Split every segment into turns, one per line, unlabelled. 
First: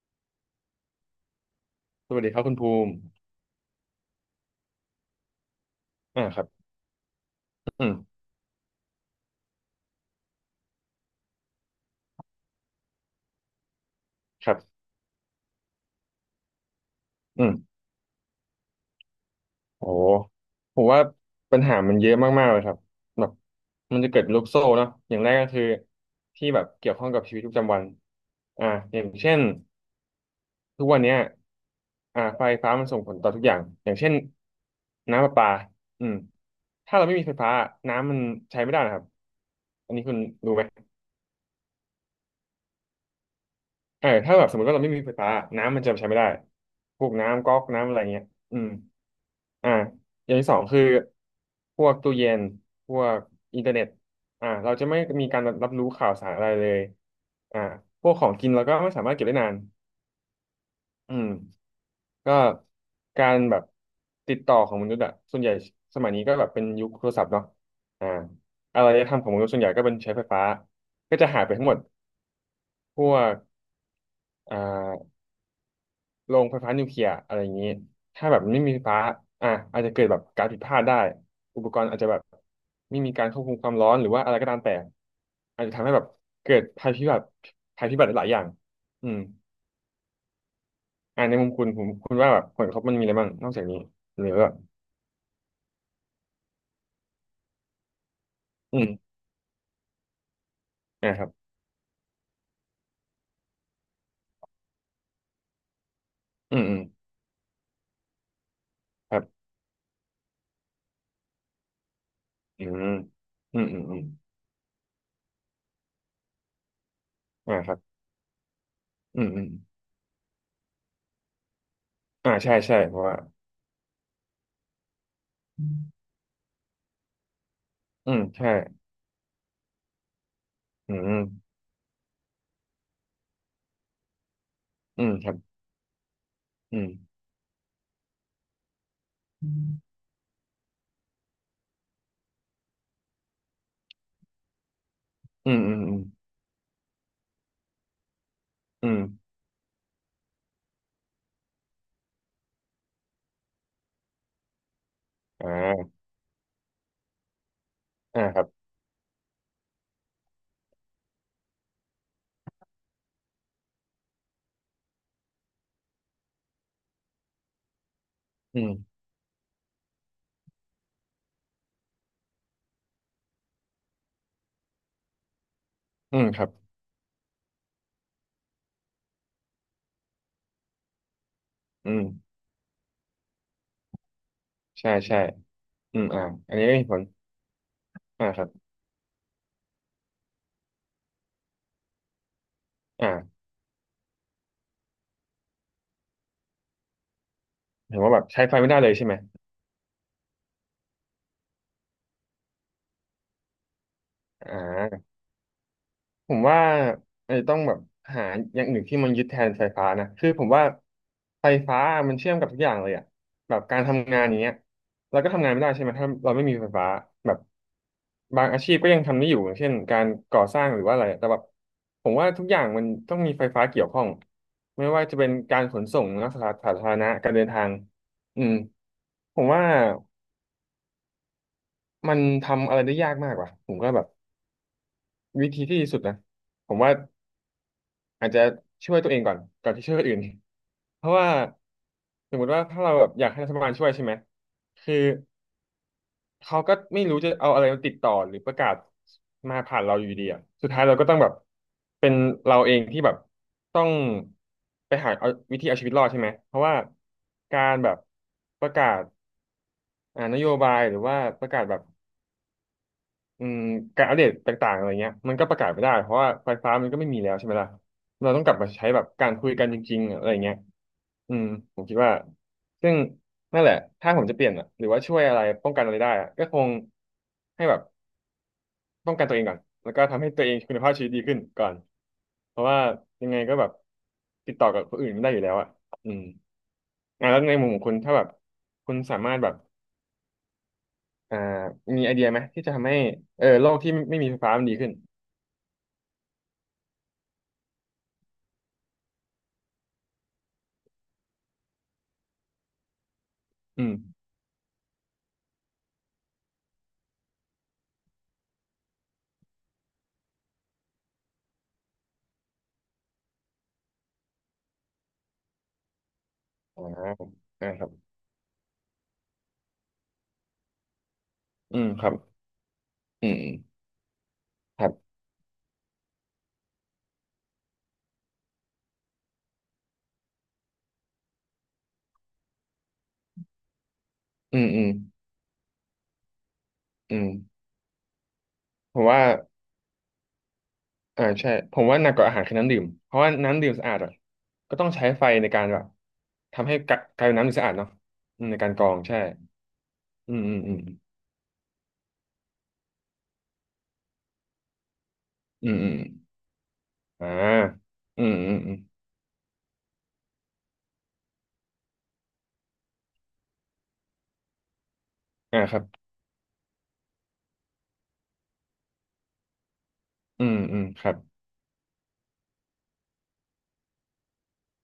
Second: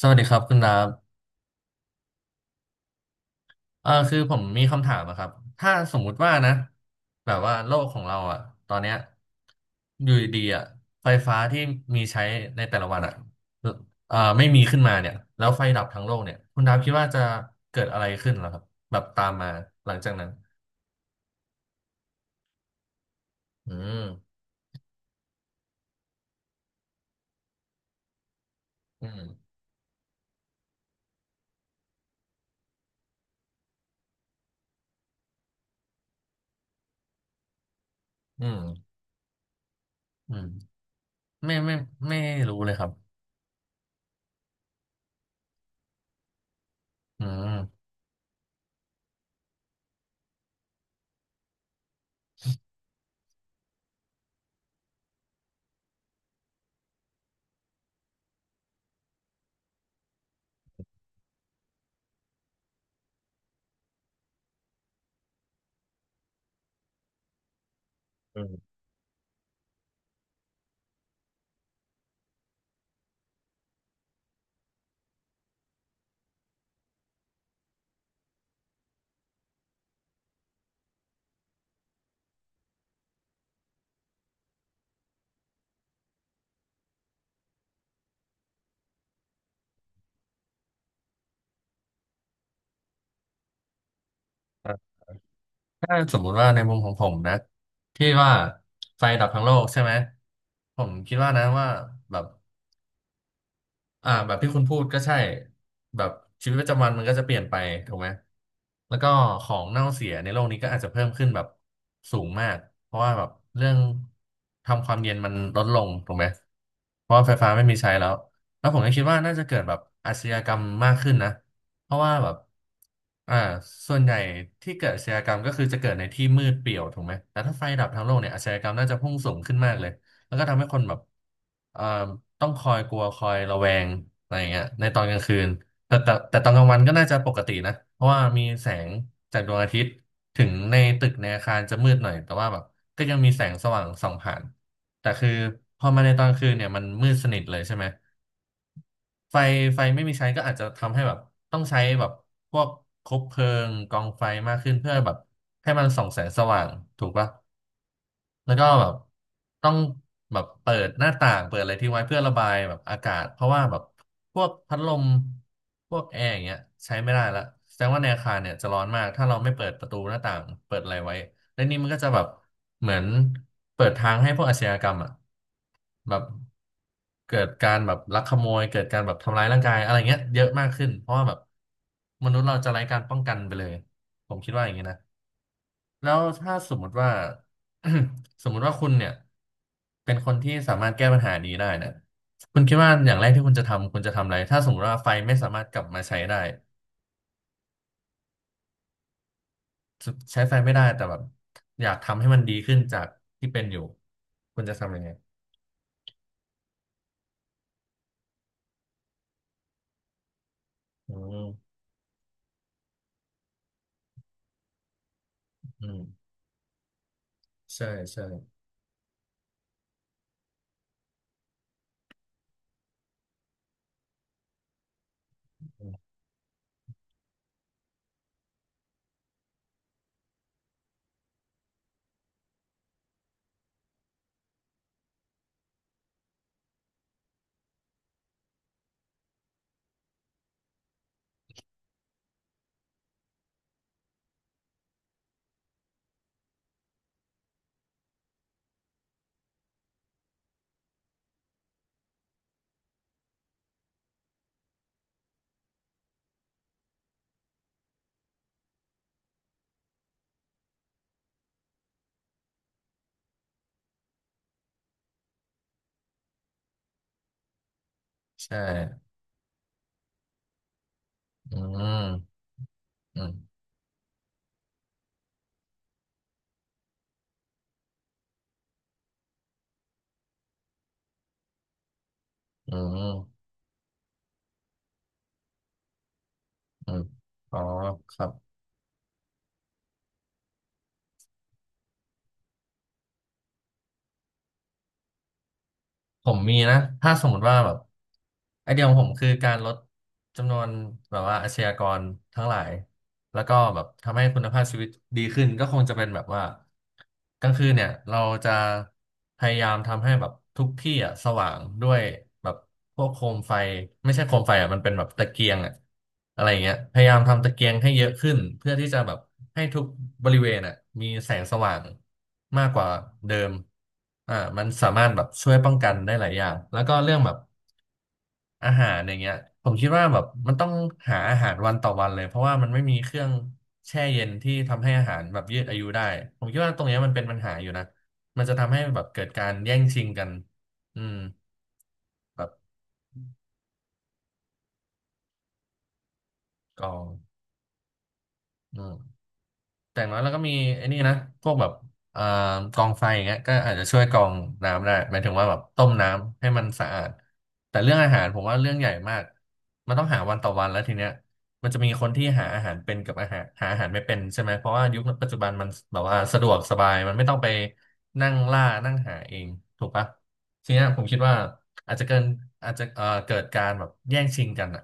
สวัสดีครับคุณดาบ
สวัสดีครับคุณภูมิ
เอ่าคือผมมีคำถามอะครับ ถ้าสมมุ
อ่า
ติว่า
ครับ
นะแบบว่าโล
อื
ก
ม
ของเราอะตอนเนี้ยอยู่ดีๆอะไฟฟ้าที่มีใช้ในแต่ละวันอะเอ่าไม่
ครั
มีขึ้
บ
นมาเนี่ยแล้วไฟดับทั้งโลกเนี่ยคุณดาบคิดว่าจะ
อืม
เกิดอะไรขึ้นเหรอครับแบบตามมา
โอ้
หลัง
โห
จากนั้น
ผมว่าปัญหามันเยอะมากๆเลยครับแบบ
อื
มัน
ม
จะเกิดเป็นลูกโซ่เนาะอย่างแรกก็คือที่แบบเกี่ยวข้องกับชีวิตประจำวันอ่าอย่า
อื
ง
ม
เช่นทุกวันเนี้ยไฟฟ้ามันส่งผลต่อทุกอย่าง อย่างเช่นน้ำประปาอืมถ้าเราไม่มีไฟฟ้าน้ำมัน
อื
ใช้
ม
ไม่ได้นะครับ อันนี้คุณ
อืม
รู้ไหม
ไม่ไม่รู้เลยครับ
เออถ้าแบบสมมติว่าเราไม่มีไฟฟ้าน้ำมันจะใช้ไม่ได้พวก
อื
น้ำก๊อก
ม
น้ำอะไรเงี้ยอืมอ่าอย่างที่สองคือพวกตู้เย็นพวกอินเทอร์เน็ตเราจะไม่มีการรับรู้ข่าวสารอะไรเลยอ่าพวกของกินเราก็ไม่สามารถเก็บได้นานอืมก็การแบบติดต่อของมนุษย์อะส่วนใหญ่สมัยนี้ก็แบบเป็นยุคโทรศัพท์เนาะอ่า
อืม
อารยธรรมของมนุษย์ส่วนใหญ่ก็เป็นใช้ไฟฟ้าก็จะหายไปทั้งหมดพวกอ่า โรงไฟฟ้านิวเคลียร์อะไรอย่างนี้ถ้าแบบไม่มีไฟฟ้าอ่ะอาจจะเกิดแบบการผิดพลาดได้อุปกรณ์อาจจะแบบไม่มีการควบคุมความร้อนหรือว่าอะไรก็ตามแต่อาจจะทำให้แบบเกิดภัยพิบัติภัยพิบัติหลายๆอย่างอืมในมุมคุณผมคุณว่าแบบผลกระทบมันมีอะไรบ้างนอกจากนี้หรือว่า
ถ้าสมมุติว่าในมุมของผมนะที่ว่า
อื
ไฟ
ม
ดับทั้งโลกใช่ไหมผม
อ่า
คิด
ครั
ว่า
บ
นะว่าแบบ แบบที่คุณพูดก็ใช่แบบชี
อื
วิต
ม
ประ
อืม
จำวันมันก็จะเปลี่ยนไปถูกไหมแล้วก็
ครับ
ของเน่าเสียในโลกนี้ก็อาจจะเพิ่มขึ้นแบบสูงมาก
อืม
เพราะว่าแบบ
อืม
เรื่อ
อื
ง
มอืม
ทำความเย็นมันลดลงถูกไหมเพราะว่าไฟฟ้า
อ่า
ไม่
ครั
มี
บ
ใช้แล้วแล้วผมก็คิดว่า
อืม
น่า
อื
จะ
ม
เกิดแบบอาชญากรรมมากขึ้นนะเพราะว่าแบ
อ่า
บ
ใช่ใช่เพราะว่า
อ่าส่วนใหญ่ที่เกิดอาชญากรรมก็คือจะเกิดในที่มืดเปลี่ยวถูกไหมแต่ถ้าไฟดับทั้งโลกเนี่ยอา
ใช่
ชญากรรมน่าจะพุ่งสูงขึ้นมากเลย แล้วก็ทำให้คน
อื
แบบ
ม
เอ่อต้องคอยกลัวคอยระแวงอะไรอย่างเงี้ยในตอ
อื
น
ม
กลาง
ครั
คื
บ
นแต่ตอนกลางวั
อื
น
ม
ก็น่าจะปกตินะเพราะว่ามีแสงจากดวงอาทิต
อ
ย์ ถึงในตึกในอาคารจะมืดหน่อยแต่ว่าแบบก็ยังมีแสงสว่างส่องผ่านแต่คือ
ืมอืม
พอ
อืม
มาในตอนกลางคืนเนี่ยมันมืดสนิทเลยใช่ไหม
อืม
ไฟไฟไม่มีใช้ก็อาจจะทำให้แบบต้องใช้แบบพวกคบเพลิงกองไฟมากขึ้นเพื่อแบบ
อ
ให้มัน
่า
ส่องแสงสว่างถูกปะ
อ่าครับ
แล้วก็แบบต้องแบบเปิดหน้าต่างเปิดอะไรทิ้งไว้เพื่อระบายแบบอากาศเพราะว่าแบบพวกพัดลมพวกแอร์อย่างเงี้ยใช้ไม่ได้ละแสดงว่าในอาคารเนี่ย
อื
จะร้อน
ม
มากถ้าเราไม่เปิดประตูหน้าต่างเปิดอะไรไว้และนี่มันก็จะแบบเหมือนเปิดทางให้พวกอาชญากรรมอ่ะ
อื
แบบ
มครับ
เกิดการแบบลักขโมยเกิดการแบบทำร้ายร่างกายอะไรเงี้ยเยอะมากขึ้นเพราะว่าแบบ
อืม
มนุษย์เราจะไร้การป้องกันไปเลยผมคิดว่าอย่างนี้
ใช่
นะ
ใช่อืม
แล้
อ่า
ว
อั
ถ้า
นนี้
ส
ก็
ม
มี
มุ
ผ
ติ
ล
ว่า
อ่าค รั
ส
บ
มมุติว่าคุณเนี่ยเป็นคนที่สามารถแก้ปัญหานี้ได้เนี่ยคุณคิดว่าอย่างแรก
อ่า
ที่คุณจะทำคุณจะทำอะไรถ้าสมมติว่าไฟไม่สามารถกลับมาใช้ได้
เห็นว่าแบบใช้ไฟไม่ได้เลยใช่ไหม
ใช้ไฟไม่ได้แต่แบบอยากทำให้มันดีขึ้นจากที่เป็นอยู่
อ่
คุณจะทำยั
า
งไง
ผมว่าไอ้ต้องแบบหาอย่างอื่นที่มันยึดแทนไฟฟ้านะคือผมว่า
อื
ไฟ
ม
ฟ้ามันเชื่อมกับทุกอย่างเลยอะแบบการทำงานอย่างเงี้ยเราก็ทำงานไม่ได้ใช่ไห
อื
ม
ม
ถ้าเราไม่มีไฟฟ้าแบบ
ใช่ใช่
บางอาชีพก็ยังทำได้อยู่อย่างเช่นการก่อสร้างหรือว่าอะไรแต่แบบผมว่าทุกอย่างมันต้องมีไฟฟ้าเกี่ยวข้องไม่ว่าจะเป็นการ
อ
ขน
ื
ส่ง
ม
นะสาธารณะการเดินทางอืมผมว่ามันทำอะไรได้ยากมากว่ะผมก็แบบวิธีที่ดีสุดนะผมว่า อาจจะช่วยตัวเองก่อนก่อนที่ช่วยคนอื่น เพราะว่าสมมติว่าถ้าเราแบบอยากให้รัฐบาลช่วยใช่ไหมคือเขาก็ไม่รู้จะเอาอะไรมาติดต่อหรือประกาศมาผ่านเราอยู่ดีอ่ะสุดท้ายเราก็ต้องแบบเป็นเราเองที่แบบต้องไปหาเอาวิธีเอาชีวิตรอดใช่ไหมเพราะว่าการแบบประกาศอ่านโยบายหรือว่าประกาศแบบ อืมการอัปเดตต่างๆอะไรเงี้ยมันก็ประกาศไม่ได้เพราะว่าไฟฟ้ามันก็ไม่มีแล้วใช่ไหมล่ะเราต้องกลับ
ใช่
มาใช้แบบการคุยกันจริงๆอะไรเงี้ยอืม
อื
ผมคิดว่า
ม
ซึ่ง
อืม
นั่นแหละถ้าผมจะเปลี่ยนอะหรือว่าช่วยอะไรป้องกันอะไรได้อะก็คงให้แบบป้องกันตัวเองก่อนแล้วก็ทำให้ตัวเองคุณภาพชีวิตดีขึ้นก่อนเพราะ
อื
ว่ายังไง
ม
ก็แบบติดต่อกับคนอื่นไม่ได้อยู่แล้วอะอืม
อืม
อ่ะแล้วใน
อ๋อ
มุมของคุณถ้า
ค
แบ
รั
บ
บ
คุณสามารถแบบอ่ามีไอเดียไหมที่จะทำให้เออโลกที่ไม่ไมมีไฟฟ้ามันดีขึ้น
ผมมีนะถ้าสมมติว่าแบบ ไอเดียของผมคือการลดจำนวนแบบว่าอาชญากรทั้งหลายแล้วก็แบ
อื
บ
ม
ทำให้คุณภาพชีวิตดีขึ้นก็คงจะเป็นแบบว่ากลางคืนเนี่ยเราจะพยายามทำให้แบบทุกที่อ่ะสว่างด้วยแบบพวกโคมไฟไม่ใช่โคมไฟอ่ะมันเป็นแบบตะเกียงอ่ะอะไรอย่างเงี้ย
อ่า
พยายามทำตะเกี
อ่า
ยง
ครั
ให้
บ
เยอะขึ้นเพื่อที่จะแบบให้ทุกบริเวณอ่ะมีแสงสว่า
อื
ง
มครับ
มากกว่า
อืม
เดิ
อื
ม
ม
อ่ามัน
ค
สา
รั
มารถ
บ
แบบช่วยป้องกันได้หลายอย่างแล้วก็เรื่องแบบ อาหารอย่างเงี้ยผมคิดว่าแบบมันต้องหาอาหารวันต่อวันเลยเพราะว่ามันไม่มีเครื่องแช่เย็นที่
อืมอื
ทำ
ม
ให้อาหารแบบยืดอายุได้ผมคิดว่าตรงเนี้ยมัน
อื
เป็น
ม
ปัญหาอยู่นะมันจะทำให้
ผ
แบ
ม
บ
ว่า
เกิดการแย่งชิงกันอืม
ใช่ ผมว่าหนักกว่าอาหาร
แบบ
คือน้ำดื่มเพราะว่าน้ำดื่มสะอาดอะก็ต้องใช้ไฟในการแบบทำให้
กอ
กะ
ง
กลายเป็นน้ำดื่มสะอาดเนาะในการ
อื
กรอ
ม
ง ใช่
แต่อย่างน้อยแล้
อื
ว
ม
ก็
อื
มี
มอืม
ไอ้นี่นะพวกแบบเอ่อกองไฟอย่างเงี้ยก็อาจจะช่วยกรองน้ำได้หมายถึงว่าแบบ
อืม
ต้
อื
ม
ม
น้ำให้มันสะอาด
อ่า
แต่เรื่องอา
อื
หาร
ม
ผม
อืม
ว่า
อื
เรื่อ
ม
งใหญ่มากมันต้องหาวันต่อวันแล้วทีเนี้ย มันจะมีคนที่หาอาหารเป็นกับอาหารหาอาหารไม่เป็นใช่ไหมเพราะว่ายุคปัจจุบัน
อ่า
มัน
ครับ
แบบว่าสะดวกสบายมันไม่ต้องไปนั่งล่านั่งหาเองถูกปะ
อืม
ที
อืม
เนี้ยผ
ค
ม
รับ
คิดว่าอาจจะเกินอาจจะเกิดการแบบแย่งชิงกันอะ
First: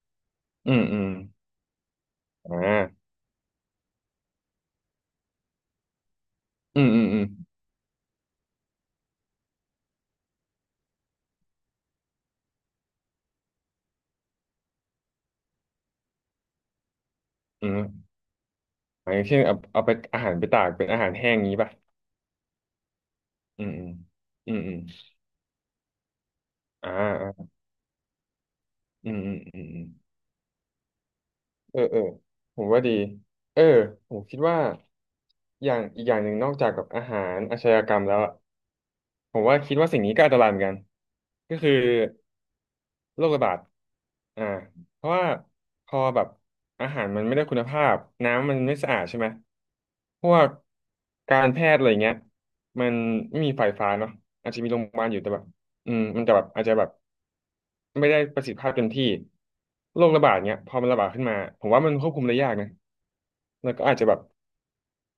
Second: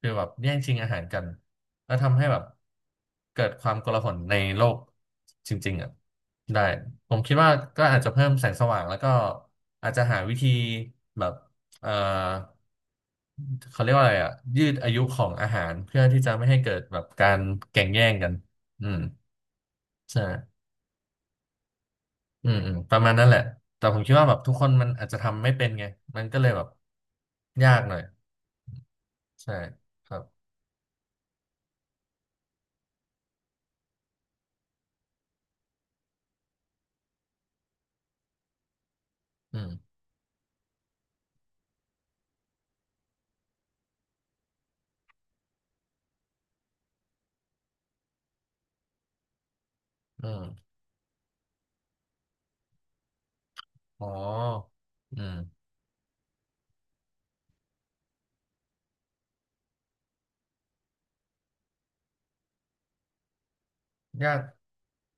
คือแบบแย่ง
อื
ชิง
ม
อา
อื
หาร
ม
กันแล้วทำให้แบบ
อ่า
เกิดความโกลาหลในโลกจริงๆอะได้
อืมอืม
ผ
อื
ม
ม
คิดว่าก็อาจจะเพิ่มแสงสว่างแล้วก็อาจจะหาวิธีแบบ เอ่อเขาเรียกว่าอะไรอ่ะยืดอายุของอาหารเพื่อที่จะไม่ให้เกิดแบบการ
อื
แก่งแย่
ม
งกันอืม
อะอย่างเช่นเอาเอาไปอา
ใช่
หารไปตากเป็นอาหารแห้งงี้ป่ะ
อืมอืมประมาณนั้นแหละ
อืมอื
แต่
ม
ผมคิดว่าแบบ
อื
ทุก
ม
ค
อื
น
ม
มันอาจจะทำไม่เป็นไงมันก็เลยแบบ
อ่าอ่า
ยากหน่อย
อืมอืม
ใช่
อืม
ครับ
เออเออผมว่าดีเออผมคิดว่าอย่างอีกอย่างหนึ่งนอกจากกับอาหารอาชญากรรมแล้วอะผมว่า
อืม
คิดว่าสิ่งนี้ก็อันตรายเหมือนกันก็คือโรคระบาดอ่าเพราะว่าพอแบบอาหารมันไม่ได้คุณภาพน้ำมันไม่สะอาดใช่ไหมพ
อื
ว
ม
กการแพทย์อะไรเงี้ยมันไม่มีไฟฟ้า
อ๋อ
เนาะอาจจะมีโรงพยาบาลอยู่
อื
แต่แบบ
ม
มันจะแบบอาจจะแบบไม่ได้ประสิทธิภาพเต็มที่โรคระบาดเนี้ยพอมันระบาดขึ้นมาผมว่ามันควบคุมได้ยากนะ แล้วก็อาจจะแบบ
ยาก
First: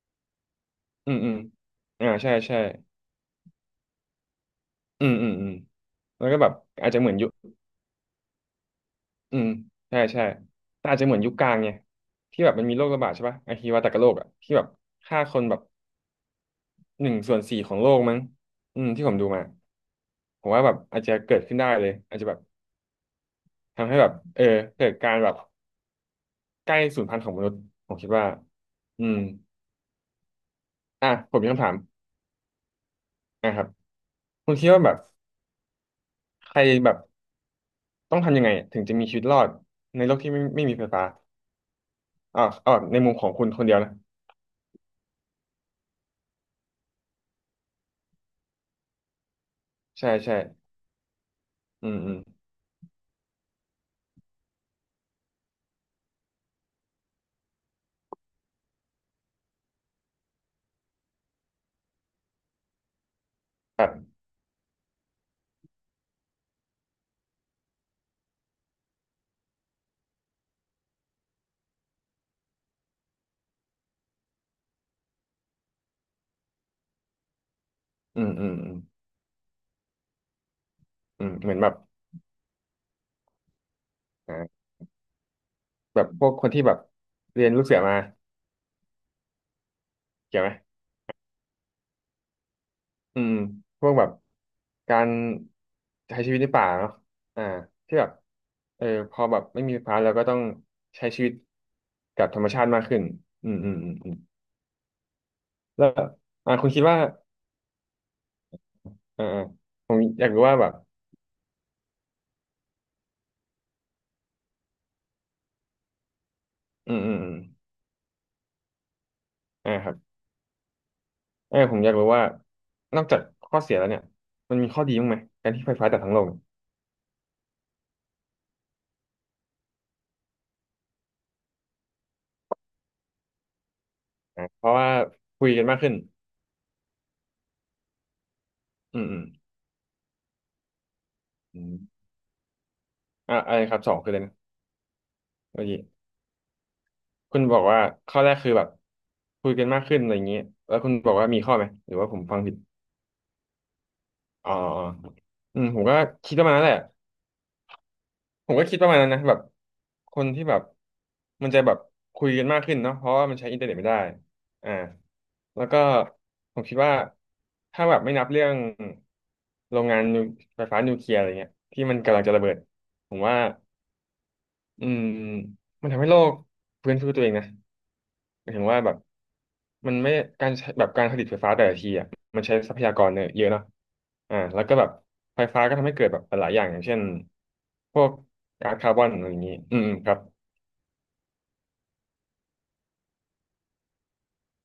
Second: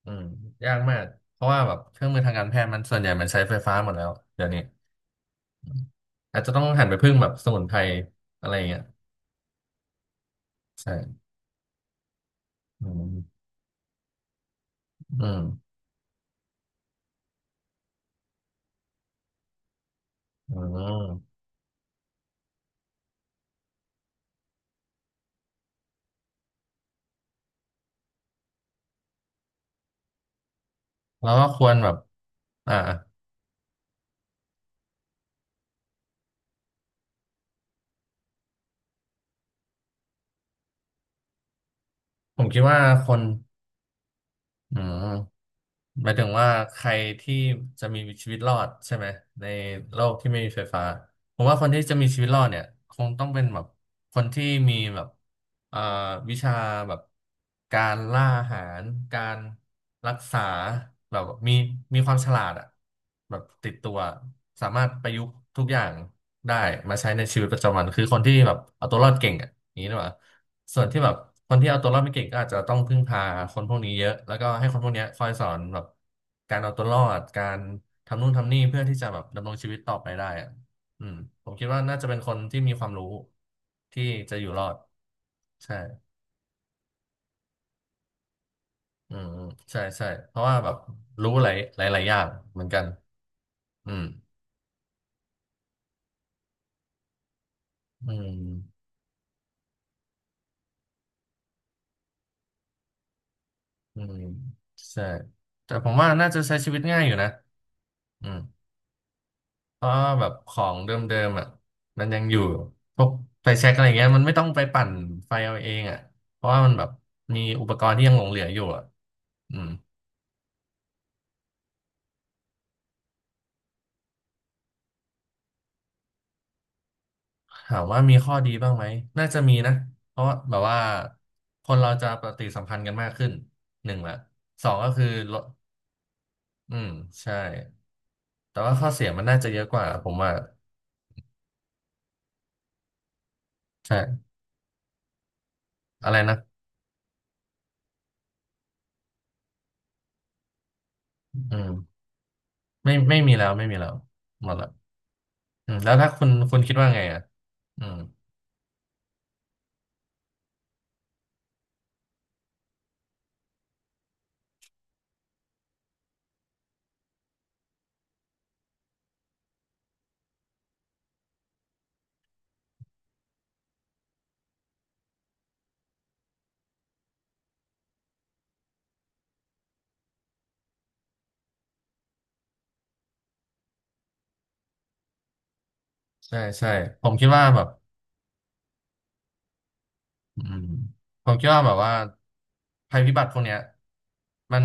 อืมยากมาก
อืมอืม
เพราะว่าแบบเครื่องมือ
ใช่
ทางการแพ
ใช่
ทย์มันส่วนใหญ่มันใช้ไฟฟ้าหมดแล้วเดี๋ยวนี้
อืมอืมอืม
อืม
แล้วก็
อาจ
แบ
จะ
บ
ต้องหัน
อาจ
ไป
จะเหมื
พึ่
อ
ง
นยุ
แบ
ค
บสมุนไพรอะไรอย่างเงี้ย
อืมใช่ใช่แต่อาจจะเหมือนยุ
ใช่
คกลางไงที่แบบมันมีโร
อื
คระบาด
ม
ใช่ป่ะไอฮิวาตากโรคอะที่แบบฆ่า
อื
คนแบบ
ม
หนึ่งส่วนสี่ของโลกมั้งอืมที่ผมดูมาผม
อื
ว่าแบบอาจจะ
ม
เกิดขึ้นได้เลยอาจจะแบบทำให้แบบเกิดการแบบใกล้สูญพันธุ์ของมนุษย์ผมคิดว่าอืมอ่ะ
แล้
ผ
ว
ม
ก็
มี
ค
คำ
ว
ถาม
รแบบอ่า
นะครับคุณคิดว่าแบบใครแบบต้องทำยังไงถึงจะมีชีวิตรอดในโลกที่ไม่มีไฟฟ้า
ผมคิด
เอาแบ
ว่า
บใน
ค
มุม
น
ของคุณคนเดียวนะ
อืมหมายถึงว่าใครที่จะมีชีวิตรอดใช่ไหมในโล
ใช่
กที่
ใช่
ไม่มีไฟฟ้า ผมว่าคนที่
อื
จะ
ม
มี
อืม
ชีวิตรอดเนี่ยคงต้องเป็นแบบคนที่มีแบบเอ่าวิชาแบบการล่าอาหาร การรักษาแบบมีความฉลาดอะแบบติด
แบ
ตั
บ
วสามารถประยุกต์ทุกอย่าง ได้มาใช้ในชีวิตประจำวันคือคนที่แบบเอาตัวรอดเก่งอ่ะอย่างนี้หรือเปล่าส่วนที่แบบคนที่เอาตัวรอดไม่เก่งก็อาจจะต้องพึ่งพาคนพวกนี้เยอะแล้วก็ให้คนพวกเนี้ยคอยสอนแบบการเอาตัวรอดการ
อื
ทำนู่
ม
น
อืม
ทำนี่
อืม
เพื่อที่จะแบบดำรงชีวิตต่อไปได้อ่ะอืม
อืม
ผ
เหมือ
ม
น
คิ
แบ
ด
บ
ว่าน่าจะเป็นคนที่มีความรู้ที่
อ่
จะอยู่ร
า
อดใช่
แบบพวกคนที่แบบเรียนลูกเสือมา
อืมอืมใช่ใช่เพ
เกี่ยว
ราะ
ไหม
ว่าแบบรู้หลายหลายหลายอย่างเหมือนกัน
อืมพว
อื
กแบ
ม
บการใช้ชีวิตในป่าเนาะอ่าที่แบบ
อืม
พอแบบไม่มีไฟฟ้าเราก็ต้องใช้ชีวิตกับธรรมชาติมากขึ้นอืมอืมอืม
อื
อืม
มใช่แต่
แล้
ผ
ว
มว่าน่าจะ
อ่า
ใช้
คุ
ชี
ณ
วิ
คิ
ต
ดว่า
ง่ายอยู่นะอืม
อ่าอ่า
เพ
ผ
ราะ
ม
ว่า
อ
แบ
ยาก
บ
รู้
ข
ว่า
อ
แบบ
งเดิมๆอ่ะมันยังอยู่พวกไฟแช็กอะไรเงี้ยมันไม่ต้องไปปั่นไฟเอาเองอ่ะเพราะว่ามันแบ
อื
บ
มอืมอืม
มีอุปกรณ์ที่ยังหลงเหลืออยู่อ่ะอืม
อ่าครับ ผมอยากรู้ว่านอกจากข้อเสียแล้วเนี่ยมันมีข้อดีบ้างไหมการที่ไฟฟ้าจากทั้งโลกเนี่ย
ถามว่ามีข้อดีบ้างไหมน่าจะมีนะเพราะว่าแบบว่าคนเราจะปฏิสัมพันธ์กันมากขึ้นหนึ่งละ
อ่ะเพ
สอ
ราะ
ง
ว่า
ก็คือลด
คุยกันมากขึ้น
อืมใช่แต่ว่าข้อ
อื
เสี
ม
ย
อืม
มันน่าจะเยอะกว่าผมว่า
อืมอ่ะอะไรครับสอ
ใช่
งคืออะไรนะเมื่อกี้
อะไรนะ
คุณบอกว่าข้อแรกคือแบบคุยกันมากขึ้นอะไรอย่างเงี้ยแล้วคุณบอกว่ามีข้อ
อื
ไหม
ม
หรือว่าผมฟังผิด
ไม่ไม่มีแล้วไม่มีแล้วห
อ๋
ม
อ
ดละ
อ๋ออืม
อื
ผ
ม
ม
แล้
ก็
วถ้าคุณ
คิดประมาณ
คุณ
นั้นแห
คิ
ละ
ดว่าไงอ่ะอืม
ผมก็คิดประมาณนั้นนะแบบคนที่แบบมันจะแบบคุยกันมากขึ้นเนาะเพราะว่ามันใช้อินเทอร์เน็ตไม่ได้อ่าแล้วก็ผมคิดว่าถ้าแบบไม่นับเรื่องโรงงานนิวไฟฟ้านิวเคลียร์อะไรเงี้ยที่มันกำลังจะระเบิดผมว่าอืมมันทำให้โลกฟื้นฟูตัวเองนะ หมายถึงว่าแบบมันไม่การใช้แบบการผลิตไฟฟ้าแต่ละทีอ่ะมันใช้ทรัพยากรเนี่ยเยอะเนาะอ่าแล้วก็แบบไฟฟ้าก็ทำให้เกิดแบบห
ใช่
ลายอย่าง
ใช่
อย่างเช่น
ผมคิดว่าแบบ
พวกก๊าซคาร์บอนอะไรอย่างนี้อืมอืมครับ
อืมผมคิดว่าแบบว่าภัยพิบัติพวกเนี้ยมัน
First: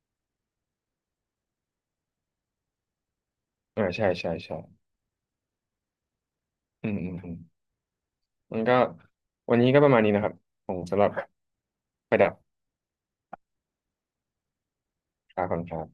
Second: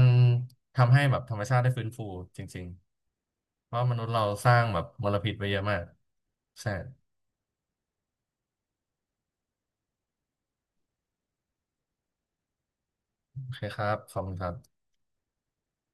ทำให้แบบธรรมชาติได้ฟื้นฟูจริงๆเพราะ
อ่า
มนุ
ใช่
ษย์เรา
ใช่
ส
ใช่
ร้างแบบมลพิษไปเยอะมากใช่
อืมอืมอืมมันก็วันนี้ก็ประมาณนี้นะครับผมสำหรับประดับ
โอเคครับขอบคุณครับ
คาคอนครับ